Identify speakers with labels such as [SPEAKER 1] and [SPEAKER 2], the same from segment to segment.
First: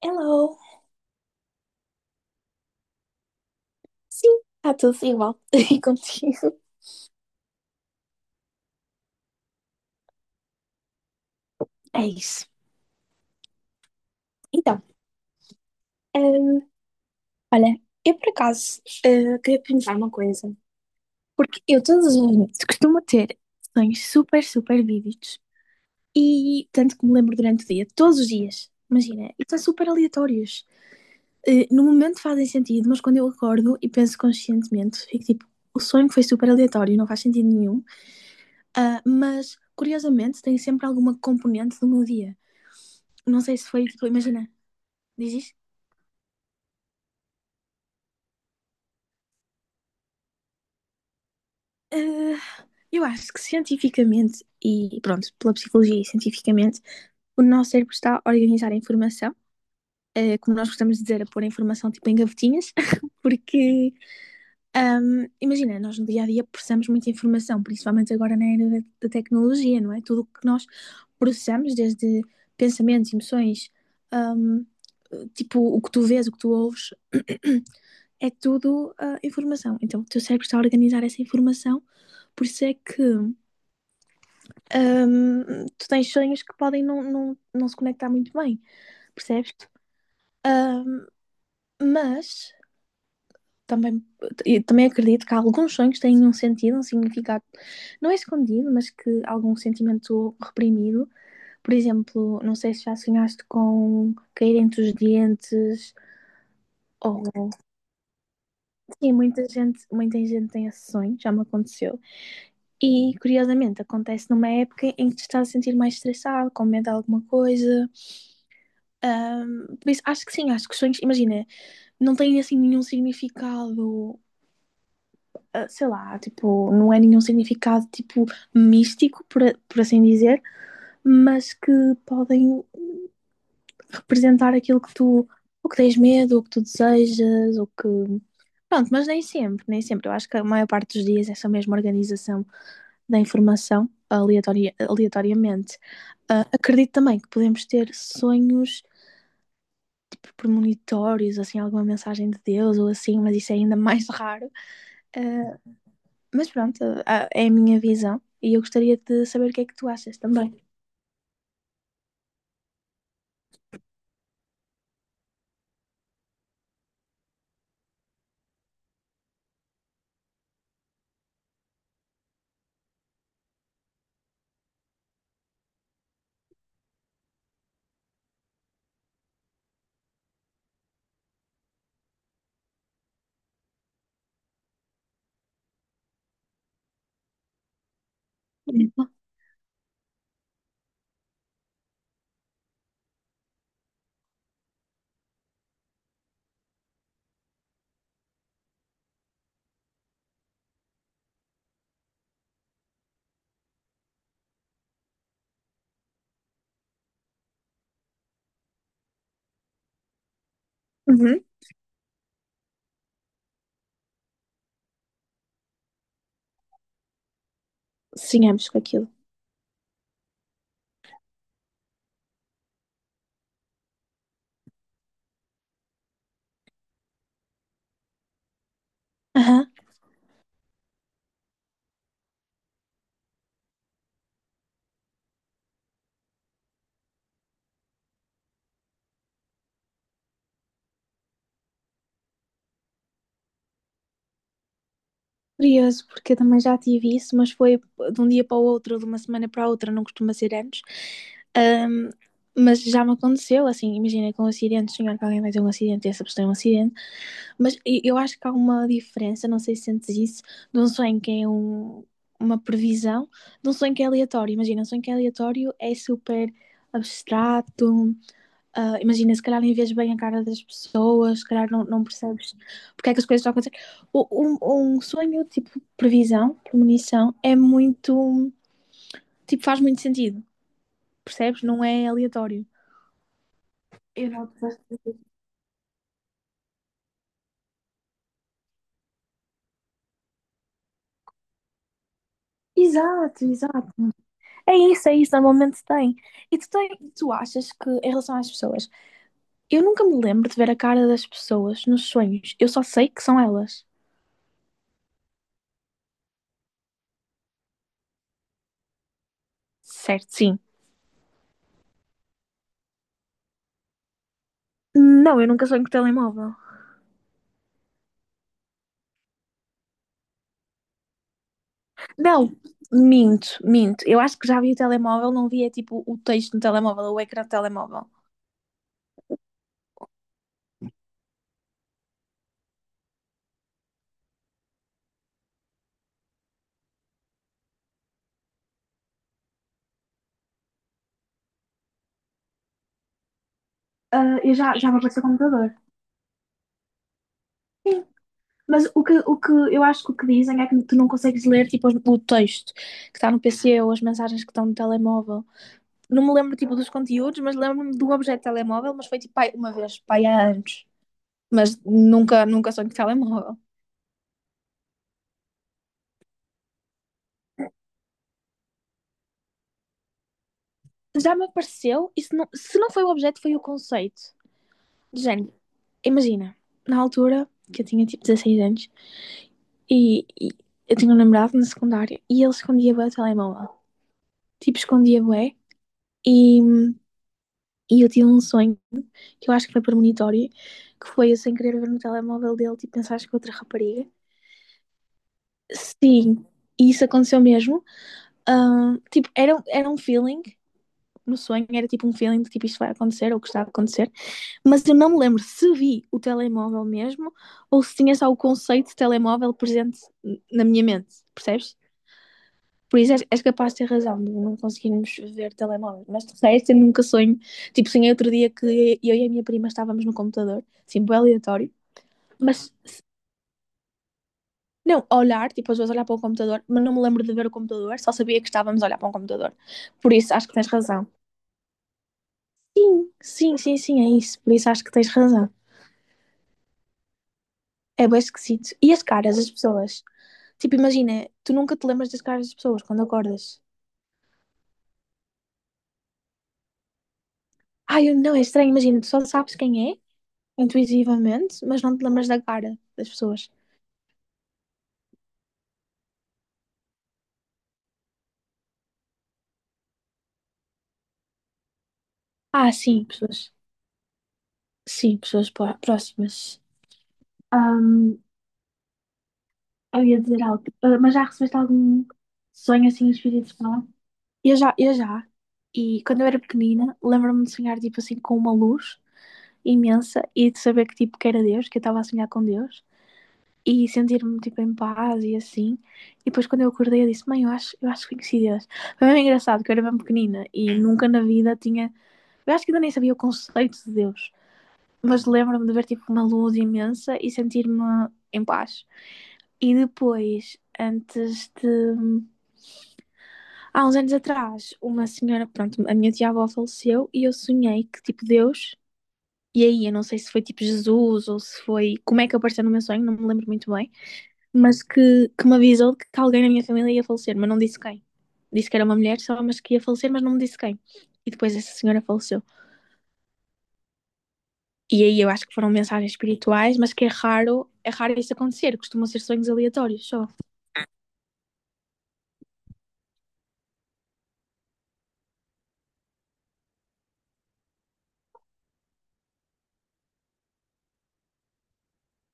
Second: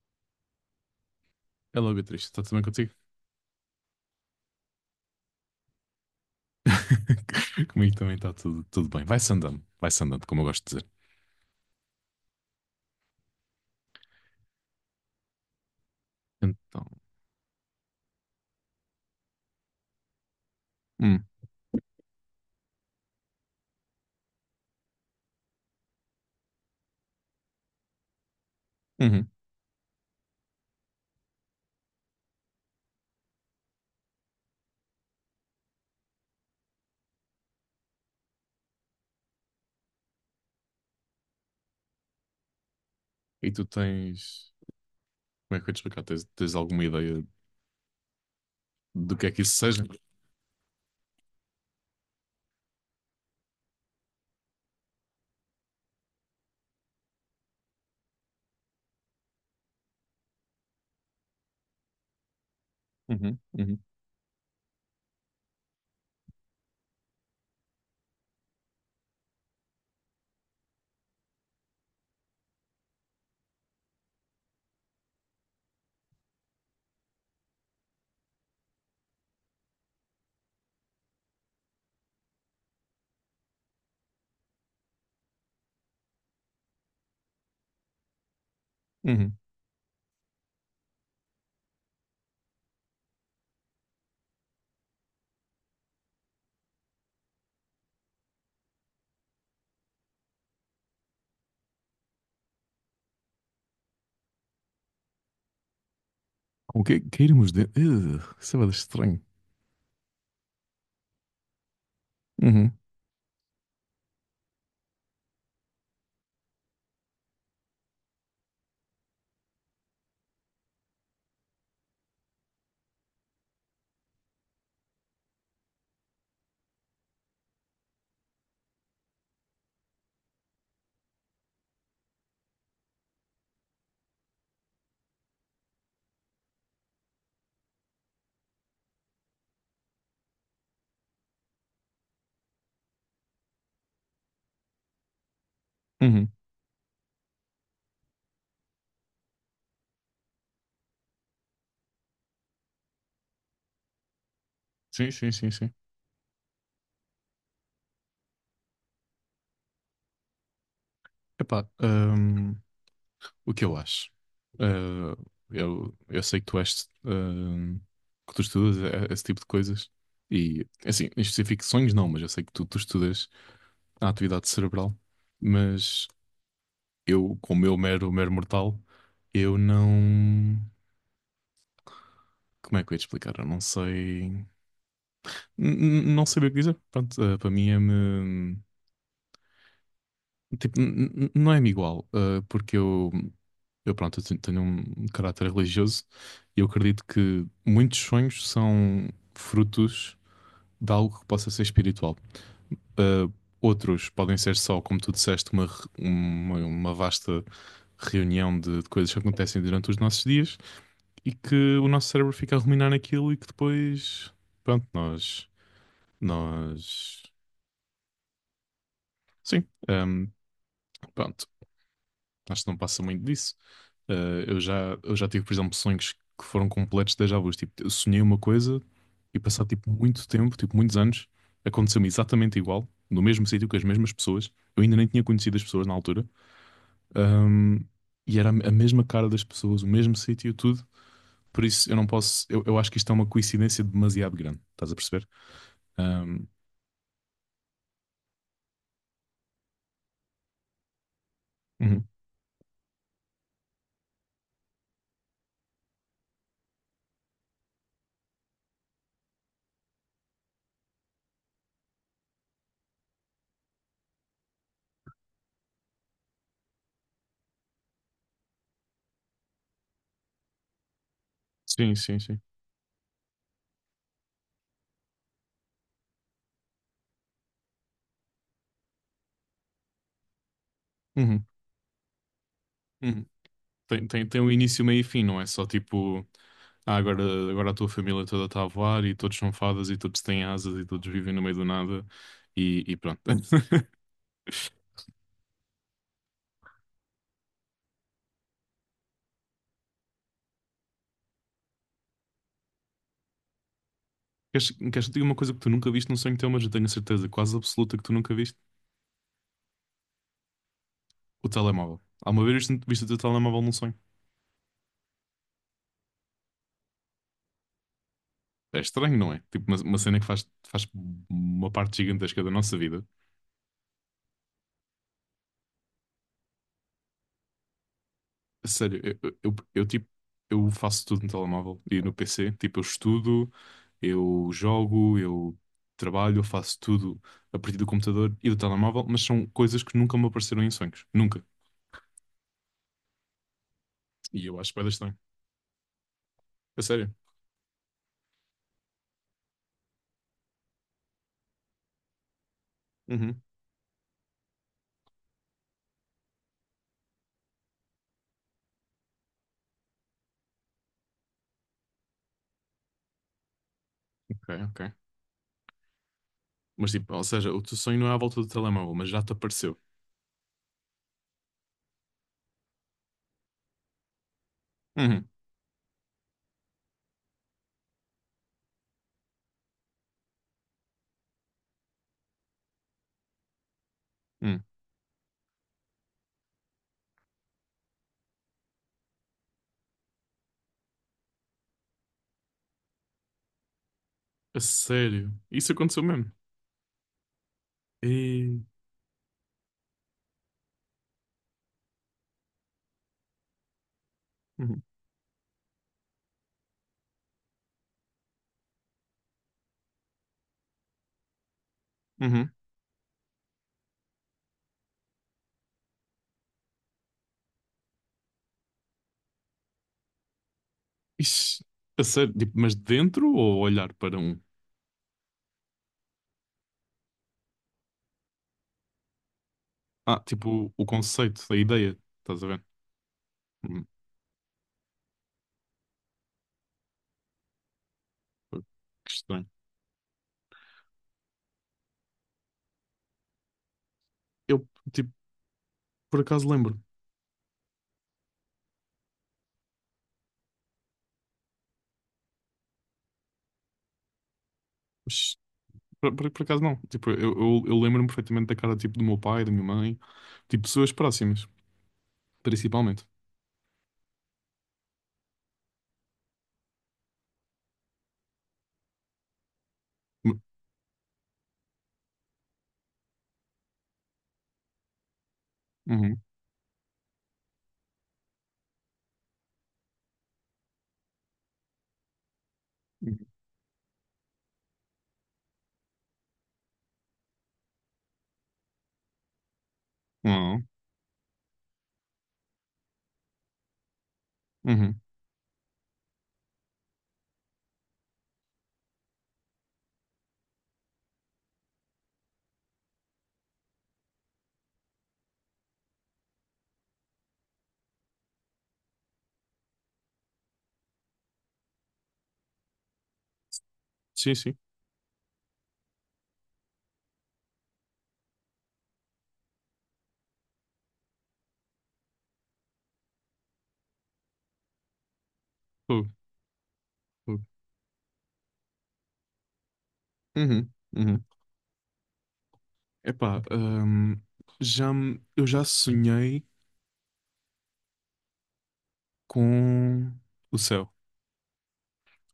[SPEAKER 1] Hello!
[SPEAKER 2] É logo triste. Está tudo bem contigo?
[SPEAKER 1] Sim, está tudo igual. E contigo?
[SPEAKER 2] Comigo também está tudo bem. Vai-se andando, como eu gosto de dizer.
[SPEAKER 1] É isso. Então, hum,
[SPEAKER 2] Então,
[SPEAKER 1] olha, eu por acaso queria perguntar uma coisa.
[SPEAKER 2] hum,
[SPEAKER 1] Porque eu todos os noites costumo ter sonhos super, super vívidos. E tanto que me lembro durante o dia, todos os dias. Imagina,
[SPEAKER 2] uhum.
[SPEAKER 1] e são super aleatórios. No momento fazem sentido, mas quando eu acordo e penso conscientemente, fico tipo, o sonho foi super aleatório, não faz sentido nenhum. Ah, mas, curiosamente, tem sempre alguma componente do meu dia. Não
[SPEAKER 2] E
[SPEAKER 1] sei
[SPEAKER 2] tu
[SPEAKER 1] se foi, tipo, imagina.
[SPEAKER 2] tens,
[SPEAKER 1] Diz isto?
[SPEAKER 2] como é que eu ia te explicar? Tens alguma ideia do que é que isso seja?
[SPEAKER 1] Ah, eu acho que cientificamente, e pronto, pela psicologia e cientificamente, o nosso cérebro está a organizar a informação, como nós gostamos de dizer, a pôr a informação tipo em gavetinhas,
[SPEAKER 2] Uhum, uhum,
[SPEAKER 1] porque imagina, nós no dia a dia processamos muita informação, principalmente agora na era da tecnologia, não é? Tudo o que nós processamos, desde pensamentos, emoções, ahm, tipo o que tu vês, o que tu ouves, é tudo informação. Então o teu cérebro está a organizar essa informação, por isso é que tu tens sonhos que podem não se conectar muito bem,
[SPEAKER 2] uhum.
[SPEAKER 1] percebes? Ahm, mas também, e também acredito que alguns sonhos têm um sentido, um significado, não é escondido, mas que algum sentimento reprimido. Por exemplo, não sei se já sonhaste com cair entre os dentes,
[SPEAKER 2] Com que,
[SPEAKER 1] ou.
[SPEAKER 2] cairmos de... isso é bué
[SPEAKER 1] Sim,
[SPEAKER 2] estranho.
[SPEAKER 1] muita gente tem esse sonho, já me aconteceu.
[SPEAKER 2] Uhum,
[SPEAKER 1] E curiosamente acontece numa época em que te estás a sentir mais estressado, com medo de alguma coisa. Por isso, acho que sim, acho que os sonhos, imagina, não têm assim nenhum significado sei lá, tipo, não é nenhum significado tipo místico, por assim dizer, mas que podem representar aquilo que tu, o que tens medo, o que tu desejas, o que. Pronto, mas nem sempre, nem sempre. Eu acho que a maior parte dos dias é essa mesma organização da informação aleatoria, aleatoriamente.
[SPEAKER 2] uhum.
[SPEAKER 1] Ah, acredito também que podemos ter sonhos premonitórios, assim, alguma mensagem de Deus ou assim, mas isso é ainda mais raro.
[SPEAKER 2] Sim, sim, sim,
[SPEAKER 1] Ah,
[SPEAKER 2] sim.
[SPEAKER 1] mas pronto, é a minha visão e eu gostaria de saber o que é que tu achas também.
[SPEAKER 2] Epá, o que eu acho? Uh, eu sei que tu és que tu estudas esse tipo de coisas. E, assim, em específico, sonhos não, mas eu sei que tu estudas à atividade cerebral, mas eu, como eu mero, mero mortal, eu não. Como é que eu ia te explicar? Eu não sei. Não sei bem o que dizer. Pronto, para mim é-me. Tipo, não é-me igual, porque eu. Eu, pronto, eu tenho um caráter religioso e eu acredito que muitos sonhos são frutos de algo que possa ser espiritual. Eh, outros podem ser só, como tu disseste, uma vasta reunião de coisas que acontecem durante os nossos dias e
[SPEAKER 1] Uhum.
[SPEAKER 2] que o nosso cérebro fica a ruminar naquilo e que depois, pronto, nós,
[SPEAKER 1] Sigamos com aquilo.
[SPEAKER 2] sim, pronto, acho que não passa muito disso. Eu já tive, por exemplo, sonhos que foram completos déjà vus, tipo, eu sonhei uma coisa e
[SPEAKER 1] Aham.
[SPEAKER 2] passado, tipo, muito tempo, tipo, muitos anos, aconteceu-me exatamente igual, no mesmo sítio, com as mesmas pessoas, eu ainda nem tinha conhecido as pessoas na altura. Ahm, e era a mesma cara das pessoas, o mesmo sítio, tudo. Por isso eu não posso. Eu acho que isto é uma coincidência demasiado grande. Estás a perceber?
[SPEAKER 1] Curioso, porque eu
[SPEAKER 2] Ahm,
[SPEAKER 1] também já tive isso, mas foi de um dia para o outro, de uma semana para a outra, não costuma ser antes.
[SPEAKER 2] uhum.
[SPEAKER 1] Ahm, mas já me aconteceu, assim, imagina com um acidente, sonhar que alguém vai ter um acidente e essa pessoa tem um acidente. Mas eu acho que há uma diferença, não sei se sentes isso, de um sonho que é uma previsão, de um sonho que é aleatório. Imagina, um sonho que é aleatório é super abstrato, Ah, imagina, se calhar nem vês bem a cara das pessoas, se calhar não,
[SPEAKER 2] Sim,
[SPEAKER 1] não
[SPEAKER 2] sim, sim.
[SPEAKER 1] percebes porque é que as coisas estão a acontecer. O- um sonho, tipo, previsão, premonição, é muito, tipo, faz muito sentido,
[SPEAKER 2] Uhum,
[SPEAKER 1] percebes? Não é aleatório.
[SPEAKER 2] uhum. Tem, tem,
[SPEAKER 1] Eu
[SPEAKER 2] tem
[SPEAKER 1] não
[SPEAKER 2] um
[SPEAKER 1] te gosto
[SPEAKER 2] início, meio e
[SPEAKER 1] dizer.
[SPEAKER 2] fim, não é só tipo. Ah, agora a tua família toda está a voar e todos são fadas e todos têm asas e todos vivem no meio do nada e pronto.
[SPEAKER 1] Exato, exato. É isso, normalmente tem. E tu, tem, Tu achas que, em relação às pessoas, eu nunca me lembro de ver a cara das pessoas nos sonhos, eu só sei que são elas.
[SPEAKER 2] Queres que te diga uma coisa que tu nunca viste num sonho teu, mas eu tenho a certeza quase absoluta que tu nunca viste?
[SPEAKER 1] Certo, sim.
[SPEAKER 2] O telemóvel. Alguma vez viste o teu telemóvel num sonho?
[SPEAKER 1] Não, eu nunca sonho com o telemóvel.
[SPEAKER 2] É estranho, não é? Tipo, uma cena que faz uma parte gigantesca da
[SPEAKER 1] Não,
[SPEAKER 2] nossa vida.
[SPEAKER 1] minto, minto. Eu acho que já vi o telemóvel, não via tipo o texto no telemóvel, o ecrã do telemóvel.
[SPEAKER 2] A sério, tipo, eu faço tudo no telemóvel e no PC. Tipo, eu estudo, eu jogo, eu trabalho, eu faço tudo a partir do computador e do telemóvel, mas são coisas que nunca me apareceram em sonhos. Nunca.
[SPEAKER 1] Ah,
[SPEAKER 2] E
[SPEAKER 1] eu
[SPEAKER 2] eu acho
[SPEAKER 1] já,
[SPEAKER 2] bué de
[SPEAKER 1] já me
[SPEAKER 2] estranho.
[SPEAKER 1] apareceu o computador.
[SPEAKER 2] A sério.
[SPEAKER 1] Sim. Mas o que eu acho que o que dizem é que tu não consegues ler tipo, o texto que está no
[SPEAKER 2] Uhum.
[SPEAKER 1] PC ou as mensagens que estão no telemóvel. Não me lembro tipo dos conteúdos, mas lembro-me do objeto de telemóvel, mas foi tipo pai, uma vez, pai há anos. Mas nunca, nunca sonho de telemóvel.
[SPEAKER 2] Ok, ok. Mas tipo, ou seja, o teu sonho não é à volta do telemóvel, mas já te apareceu.
[SPEAKER 1] Já me apareceu, e se não foi o objeto, foi o conceito. De
[SPEAKER 2] Uhum.
[SPEAKER 1] género, imagina, na altura, que eu tinha tipo 16 anos, e eu tinha um namorado na secundária, e ele escondia bem o telemóvel.
[SPEAKER 2] Uhum.
[SPEAKER 1] Tipo, escondia bem, e, e eu tive um sonho, que eu acho que foi premonitório, que foi eu sem querer ver no telemóvel dele, tipo, pensaste que outra rapariga.
[SPEAKER 2] A sério. Isso aconteceu mesmo.
[SPEAKER 1] Sim, e isso aconteceu mesmo.
[SPEAKER 2] E...
[SPEAKER 1] Tipo, era um feeling no sonho, era tipo um feeling de tipo isto vai acontecer ou que está a acontecer,
[SPEAKER 2] Uhum.
[SPEAKER 1] mas eu não me lembro se vi o telemóvel mesmo ou se tinha só o conceito de telemóvel presente na minha mente, percebes?
[SPEAKER 2] Uhum.
[SPEAKER 1] Por isso és capaz de ter razão de não conseguirmos ver telemóvel, mas de resto eu nunca sonho. Tipo, sonhei outro dia que eu e a minha prima estávamos no computador, assim, bem
[SPEAKER 2] Ixi,
[SPEAKER 1] aleatório,
[SPEAKER 2] a sério, tipo,
[SPEAKER 1] mas.
[SPEAKER 2] mas de dentro ou olhar para um?
[SPEAKER 1] Não, olhar, tipo, às vezes olhar para o computador, mas não me lembro de ver o computador, só sabia que estávamos a olhar para um computador. Por
[SPEAKER 2] Ah,
[SPEAKER 1] isso, acho que tens
[SPEAKER 2] tipo, o
[SPEAKER 1] razão.
[SPEAKER 2] conceito, a ideia, estás a ver?
[SPEAKER 1] Sim, sim, sim,
[SPEAKER 2] Hum,
[SPEAKER 1] sim, é isso. Por isso acho que tens razão. É bem esquisito. E as
[SPEAKER 2] que
[SPEAKER 1] caras
[SPEAKER 2] estranho.
[SPEAKER 1] das pessoas? Tipo, imagina, tu nunca te lembras das caras das pessoas quando acordas.
[SPEAKER 2] Eu, tipo, por acaso lembro.
[SPEAKER 1] Ai, não, é estranho, imagina, tu só sabes quem é, intuitivamente, mas não te lembras da cara das pessoas.
[SPEAKER 2] Mas, por acaso não. Tipo, eu lembro-me perfeitamente da cara, tipo, do meu pai, da minha mãe. Tipo, pessoas próximas,
[SPEAKER 1] Ah, sim,
[SPEAKER 2] principalmente.
[SPEAKER 1] pessoas. Sim, pessoas próximas. Ahm, eu ia
[SPEAKER 2] Uhum.
[SPEAKER 1] dizer algo, Ah, mas já recebeste algum sonho assim espírito falar? Eu já, eu já. E
[SPEAKER 2] Uhum.
[SPEAKER 1] quando eu era pequenina, lembro-me de sonhar, tipo assim, com uma luz imensa e de saber que tipo que era Deus, que eu estava a sonhar com Deus
[SPEAKER 2] Uhum.
[SPEAKER 1] e sentir-me tipo em paz e assim. E depois quando eu acordei eu disse, mãe, eu acho que conheci Deus. Foi bem engraçado que eu era bem pequenina
[SPEAKER 2] Ah,
[SPEAKER 1] e nunca na vida tinha, eu acho que ainda nem sabia o conceito de Deus,
[SPEAKER 2] uhum.
[SPEAKER 1] mas lembro-me de ver tipo uma luz imensa e sentir-me em paz. E depois, antes de. Há uns anos atrás, uma senhora, pronto, a minha tia-avó faleceu e eu sonhei que, tipo, Deus. E aí, eu não sei se foi tipo Jesus ou se foi. Como é que apareceu no meu sonho, não me lembro muito bem.
[SPEAKER 2] Sim, sim.
[SPEAKER 1] Mas que me avisou que alguém na minha família ia falecer, mas não disse quem. Disse que era uma mulher só, mas que ia falecer, mas não me disse quem. E depois essa senhora faleceu. E aí eu acho que foram
[SPEAKER 2] Fogo,
[SPEAKER 1] mensagens espirituais, mas que
[SPEAKER 2] fogo.
[SPEAKER 1] é raro isso acontecer. Costumam ser sonhos aleatórios só.
[SPEAKER 2] Uhum. Uhum. Epá, eu já sonhei com o céu.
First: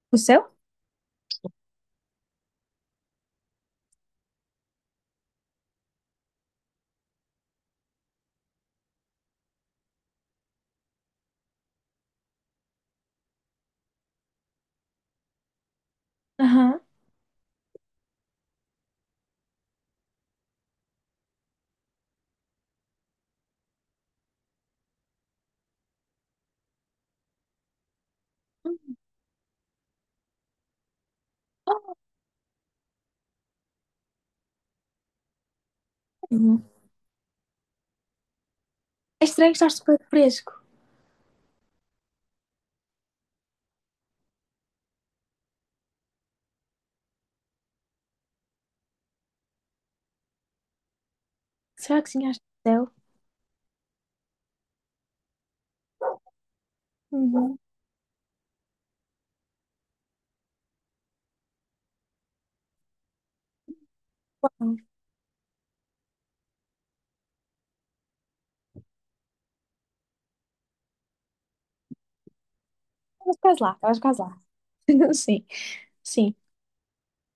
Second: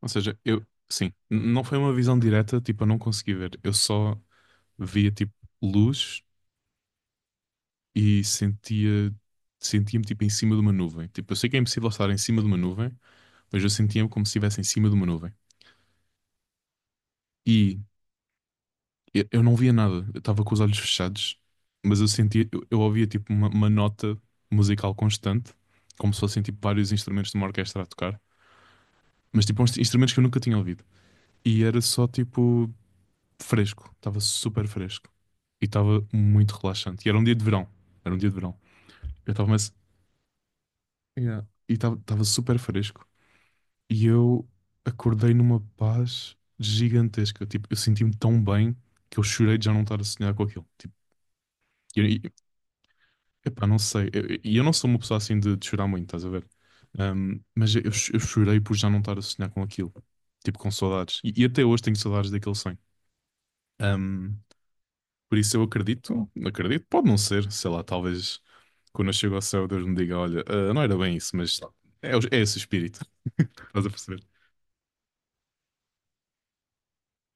[SPEAKER 2] Ou
[SPEAKER 1] O
[SPEAKER 2] seja,
[SPEAKER 1] céu?
[SPEAKER 2] eu, sim, não foi uma visão direta, tipo, eu não consegui ver. Eu só via, tipo, luz e sentia, sentia-me, tipo, em cima de uma nuvem. Tipo, eu sei que é impossível estar em cima de uma nuvem, mas eu sentia-me como se estivesse em cima de uma nuvem.
[SPEAKER 1] Aham.
[SPEAKER 2] E eu não via nada, eu estava com os olhos fechados, mas eu sentia, eu ouvia, tipo, uma nota musical constante, como se fossem, tipo, vários instrumentos de uma orquestra a tocar.
[SPEAKER 1] Uhum.
[SPEAKER 2] Mas, tipo, uns instrumentos que eu nunca tinha ouvido. E era só, tipo, fresco, estava super fresco e estava muito
[SPEAKER 1] Uhum.
[SPEAKER 2] relaxante. E era um dia de verão, era um dia de verão.
[SPEAKER 1] É
[SPEAKER 2] Eu estava
[SPEAKER 1] estranho que
[SPEAKER 2] mas
[SPEAKER 1] estás super fresco.
[SPEAKER 2] yeah, e estava super fresco e eu acordei numa paz gigantesca. Tipo, eu senti-me tão bem que eu chorei de já não estar a sonhar com aquilo. Tipo, e
[SPEAKER 1] Será
[SPEAKER 2] eu,
[SPEAKER 1] que
[SPEAKER 2] e-
[SPEAKER 1] sonhaste o céu?
[SPEAKER 2] epá, não sei. Eu, não sou uma pessoa assim de chorar muito, estás a ver? Um,
[SPEAKER 1] Uhum.
[SPEAKER 2] mas eu chorei por já não estar a sonhar com aquilo. Tipo, com saudades. E até hoje tenho saudades daquele sonho. Um,
[SPEAKER 1] Uau.
[SPEAKER 2] por isso eu acredito, acredito, pode não ser, sei lá, talvez quando eu chego ao céu Deus me diga, olha, ah, não era bem isso, mas é esse o espírito.
[SPEAKER 1] Estavas quase lá,
[SPEAKER 2] Estás a
[SPEAKER 1] estavas quase
[SPEAKER 2] perceber?
[SPEAKER 1] lá. Sim, sim.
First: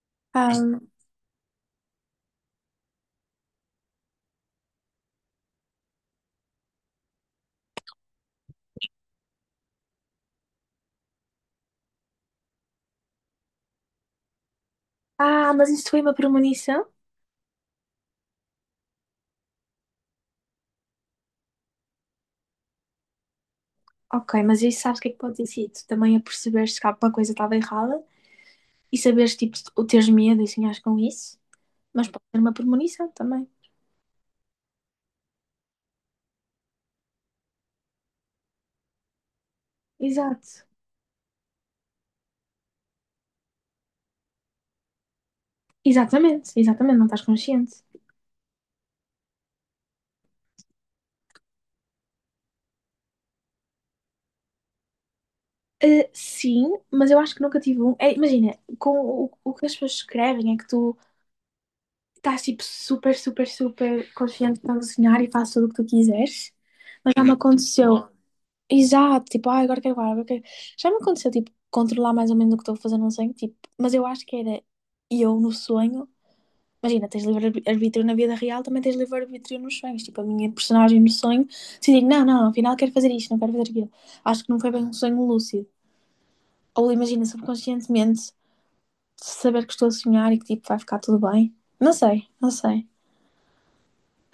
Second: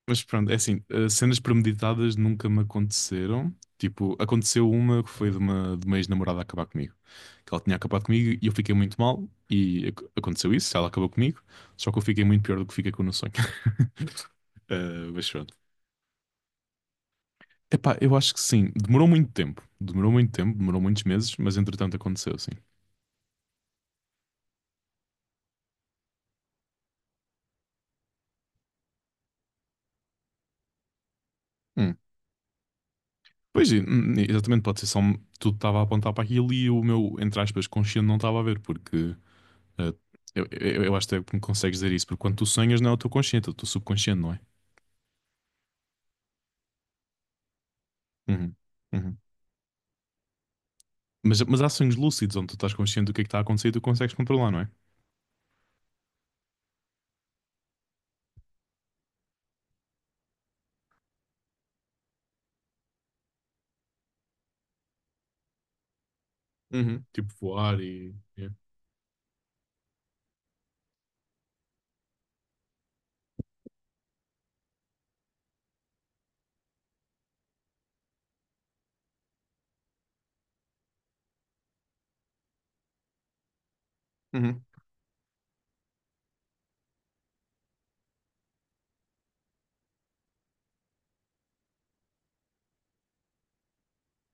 [SPEAKER 2] Mas pronto, é assim,
[SPEAKER 1] Ahm,
[SPEAKER 2] ah, cenas premeditadas nunca me aconteceram. Tipo, aconteceu uma que foi de de uma ex-namorada acabar comigo. Que ela tinha acabado comigo e eu fiquei muito mal e aconteceu isso, ela acabou comigo, só que eu fiquei muito pior do que fiquei com o sonho. Ah, mas
[SPEAKER 1] Ah,
[SPEAKER 2] pronto.
[SPEAKER 1] mas isso foi uma premonição?
[SPEAKER 2] Epá, eu acho que sim, demorou muito tempo, demorou muito tempo, demorou muitos meses, mas entretanto aconteceu, sim.
[SPEAKER 1] Ok, mas isso sabes o que é que pode ter sido? Também a perceberes que alguma coisa estava errada e saberes, tipo, o teres medo e sonhares com isso.
[SPEAKER 2] Hum.
[SPEAKER 1] Mas pode ser uma premonição também.
[SPEAKER 2] Pois, exatamente, pode ser só tudo estava a apontar para aquilo e o meu, entre aspas, consciente não estava a ver, porque eh, eu,
[SPEAKER 1] Exato.
[SPEAKER 2] eu, eu acho até que me consegues dizer isso, porque quando tu sonhas não é o teu consciente, é o teu subconsciente, não é?
[SPEAKER 1] Exatamente, exatamente, não estás consciente.
[SPEAKER 2] Uhum, uhum. Mas há sonhos lúcidos onde tu estás consciente do que é que está a acontecer e tu consegues controlar, não é?
[SPEAKER 1] Sim, mas eu acho que nunca tive um. É, imagina, com o que as pessoas escrevem é que tu estás, tipo, super, super, super confiante que estás a sonhar e fazes tudo o que tu quiseres.
[SPEAKER 2] Uhum.
[SPEAKER 1] Mas já me
[SPEAKER 2] Tipo voar
[SPEAKER 1] aconteceu
[SPEAKER 2] e yeah.
[SPEAKER 1] Exato, tipo, agora quero guardar, agora quero... Já me aconteceu, tipo, controlar mais ou menos o que estou a fazer num sonho, tipo, mas eu acho que era eu no sonho. Imagina, tens livre-arbítrio na vida real, também tens livre-arbítrio nos sonhos. Tipo, a minha personagem no sonho decidi, não, não, afinal quero fazer isto, não quero fazer aquilo. Acho que não
[SPEAKER 2] Uhum.
[SPEAKER 1] foi bem um sonho lúcido. Ou imagina, subconscientemente, saber que estou a sonhar e que, tipo, vai ficar tudo bem. Não sei, não sei.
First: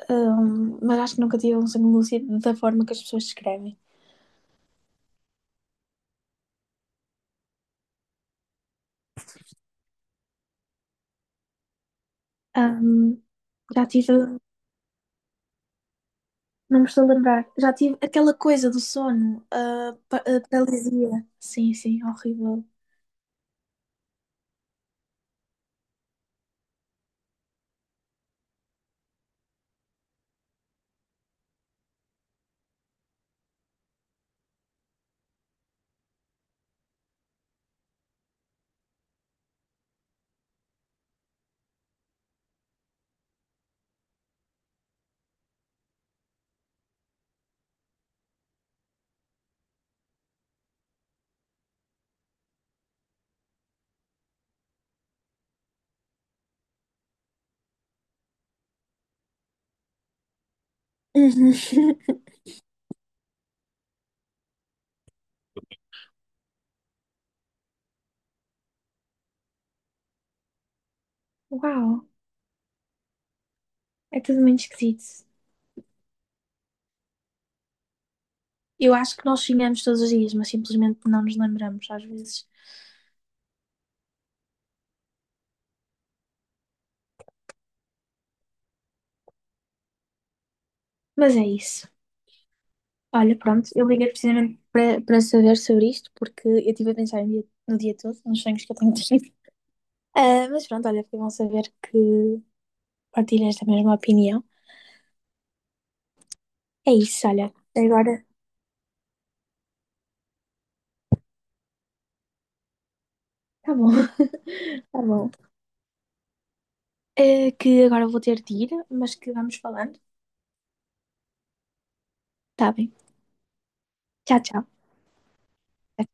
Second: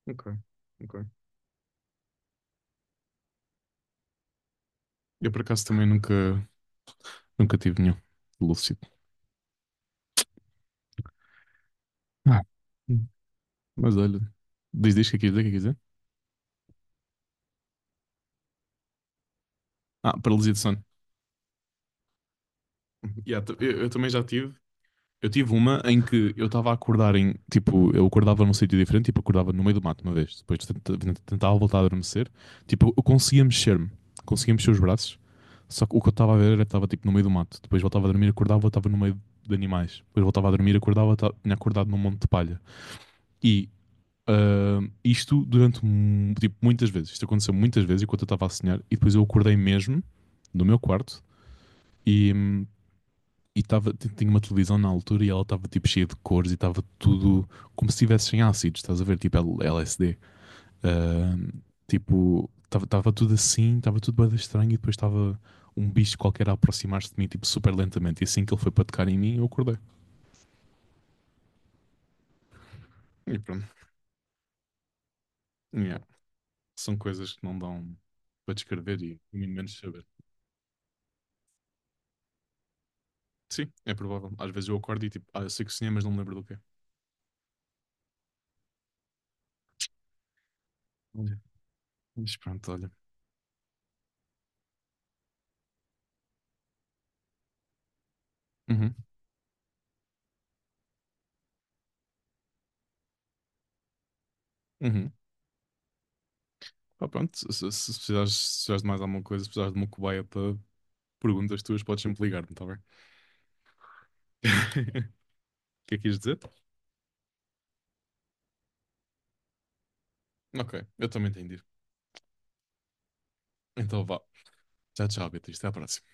[SPEAKER 2] Ok,
[SPEAKER 1] Mas
[SPEAKER 2] ok.
[SPEAKER 1] acho que nunca tive um sonho lúcido da forma que as pessoas descrevem.
[SPEAKER 2] Eu por acaso também nunca tive nenhum lúcido. Ah. Hum.
[SPEAKER 1] Ahm, Já
[SPEAKER 2] Mas olha,
[SPEAKER 1] tive.
[SPEAKER 2] diz o que é que quis dizer, o que é que quis dizer?
[SPEAKER 1] Não me estou a lembrar. Já tive aquela coisa do sono, a,
[SPEAKER 2] Ah,
[SPEAKER 1] pa- a
[SPEAKER 2] paralisia de sono.
[SPEAKER 1] paralisia. Sim, sim, horrível.
[SPEAKER 2] Yeah, eu também já tive. Eu tive uma em que eu estava a acordar em. Tipo, eu acordava num sítio diferente, tipo, acordava no meio do mato uma vez. Depois tentava voltar a adormecer. Tipo, eu conseguia mexer-me. Conseguia mexer os braços. Só que o que eu estava a ver era que estava tipo no meio do mato. Depois voltava a dormir, acordava, estava no meio de animais. Depois voltava a dormir, acordava, tinha acordado num monte de palha. E ah, isto durante tipo, muitas vezes. Isto aconteceu muitas vezes enquanto eu estava a sonhar. E depois eu acordei mesmo do meu quarto e tinha uma televisão na altura e ela estava tipo cheia de cores e estava tudo como se estivesse em ácidos, estás a ver? Tipo LSD. Ah,
[SPEAKER 1] Uhum.
[SPEAKER 2] tipo, estava tudo assim, estava tudo bem estranho e depois estava um bicho qualquer a aproximar-se de mim, tipo, super lentamente. E assim que ele foi para tocar em mim, eu acordei.
[SPEAKER 1] Uau,
[SPEAKER 2] E pronto.
[SPEAKER 1] é tudo muito esquisito.
[SPEAKER 2] Yeah. São coisas que não dão para
[SPEAKER 1] Eu
[SPEAKER 2] descrever
[SPEAKER 1] acho
[SPEAKER 2] e
[SPEAKER 1] que nós
[SPEAKER 2] muito menos
[SPEAKER 1] sonhamos todos
[SPEAKER 2] saber.
[SPEAKER 1] os dias, mas simplesmente não nos lembramos às vezes.
[SPEAKER 2] Sim, é provável. Às vezes eu acordo e tipo, ah, eu sei que sonhei, mas não me lembro do quê.
[SPEAKER 1] Mas
[SPEAKER 2] Olha,
[SPEAKER 1] é isso.
[SPEAKER 2] mas pronto, olha.
[SPEAKER 1] Olha, pronto, eu liguei precisamente para saber sobre isto, porque eu estive a pensar no dia, no dia todo, nos sonhos que eu tenho
[SPEAKER 2] Uhum,
[SPEAKER 1] tido. Ah, mas pronto, olha, foi bom saber que partilhas da mesma opinião.
[SPEAKER 2] uhum.
[SPEAKER 1] É
[SPEAKER 2] Pá,
[SPEAKER 1] isso,
[SPEAKER 2] pronto,
[SPEAKER 1] olha.
[SPEAKER 2] se
[SPEAKER 1] Agora,
[SPEAKER 2] precisares, se precisares de mais alguma coisa, se precisares de uma cobaia para perguntas tuas, podes sempre ligar-me, está bem?
[SPEAKER 1] tá bom, tá bom.
[SPEAKER 2] O que é que quis dizer?
[SPEAKER 1] Que agora vou ter de ir, mas que vamos falando.
[SPEAKER 2] Ok, eu também entendi.
[SPEAKER 1] Tá bem.
[SPEAKER 2] Então vá.
[SPEAKER 1] Tchau, tchau.
[SPEAKER 2] Tchau, tchau, Beatriz. Até à próxima.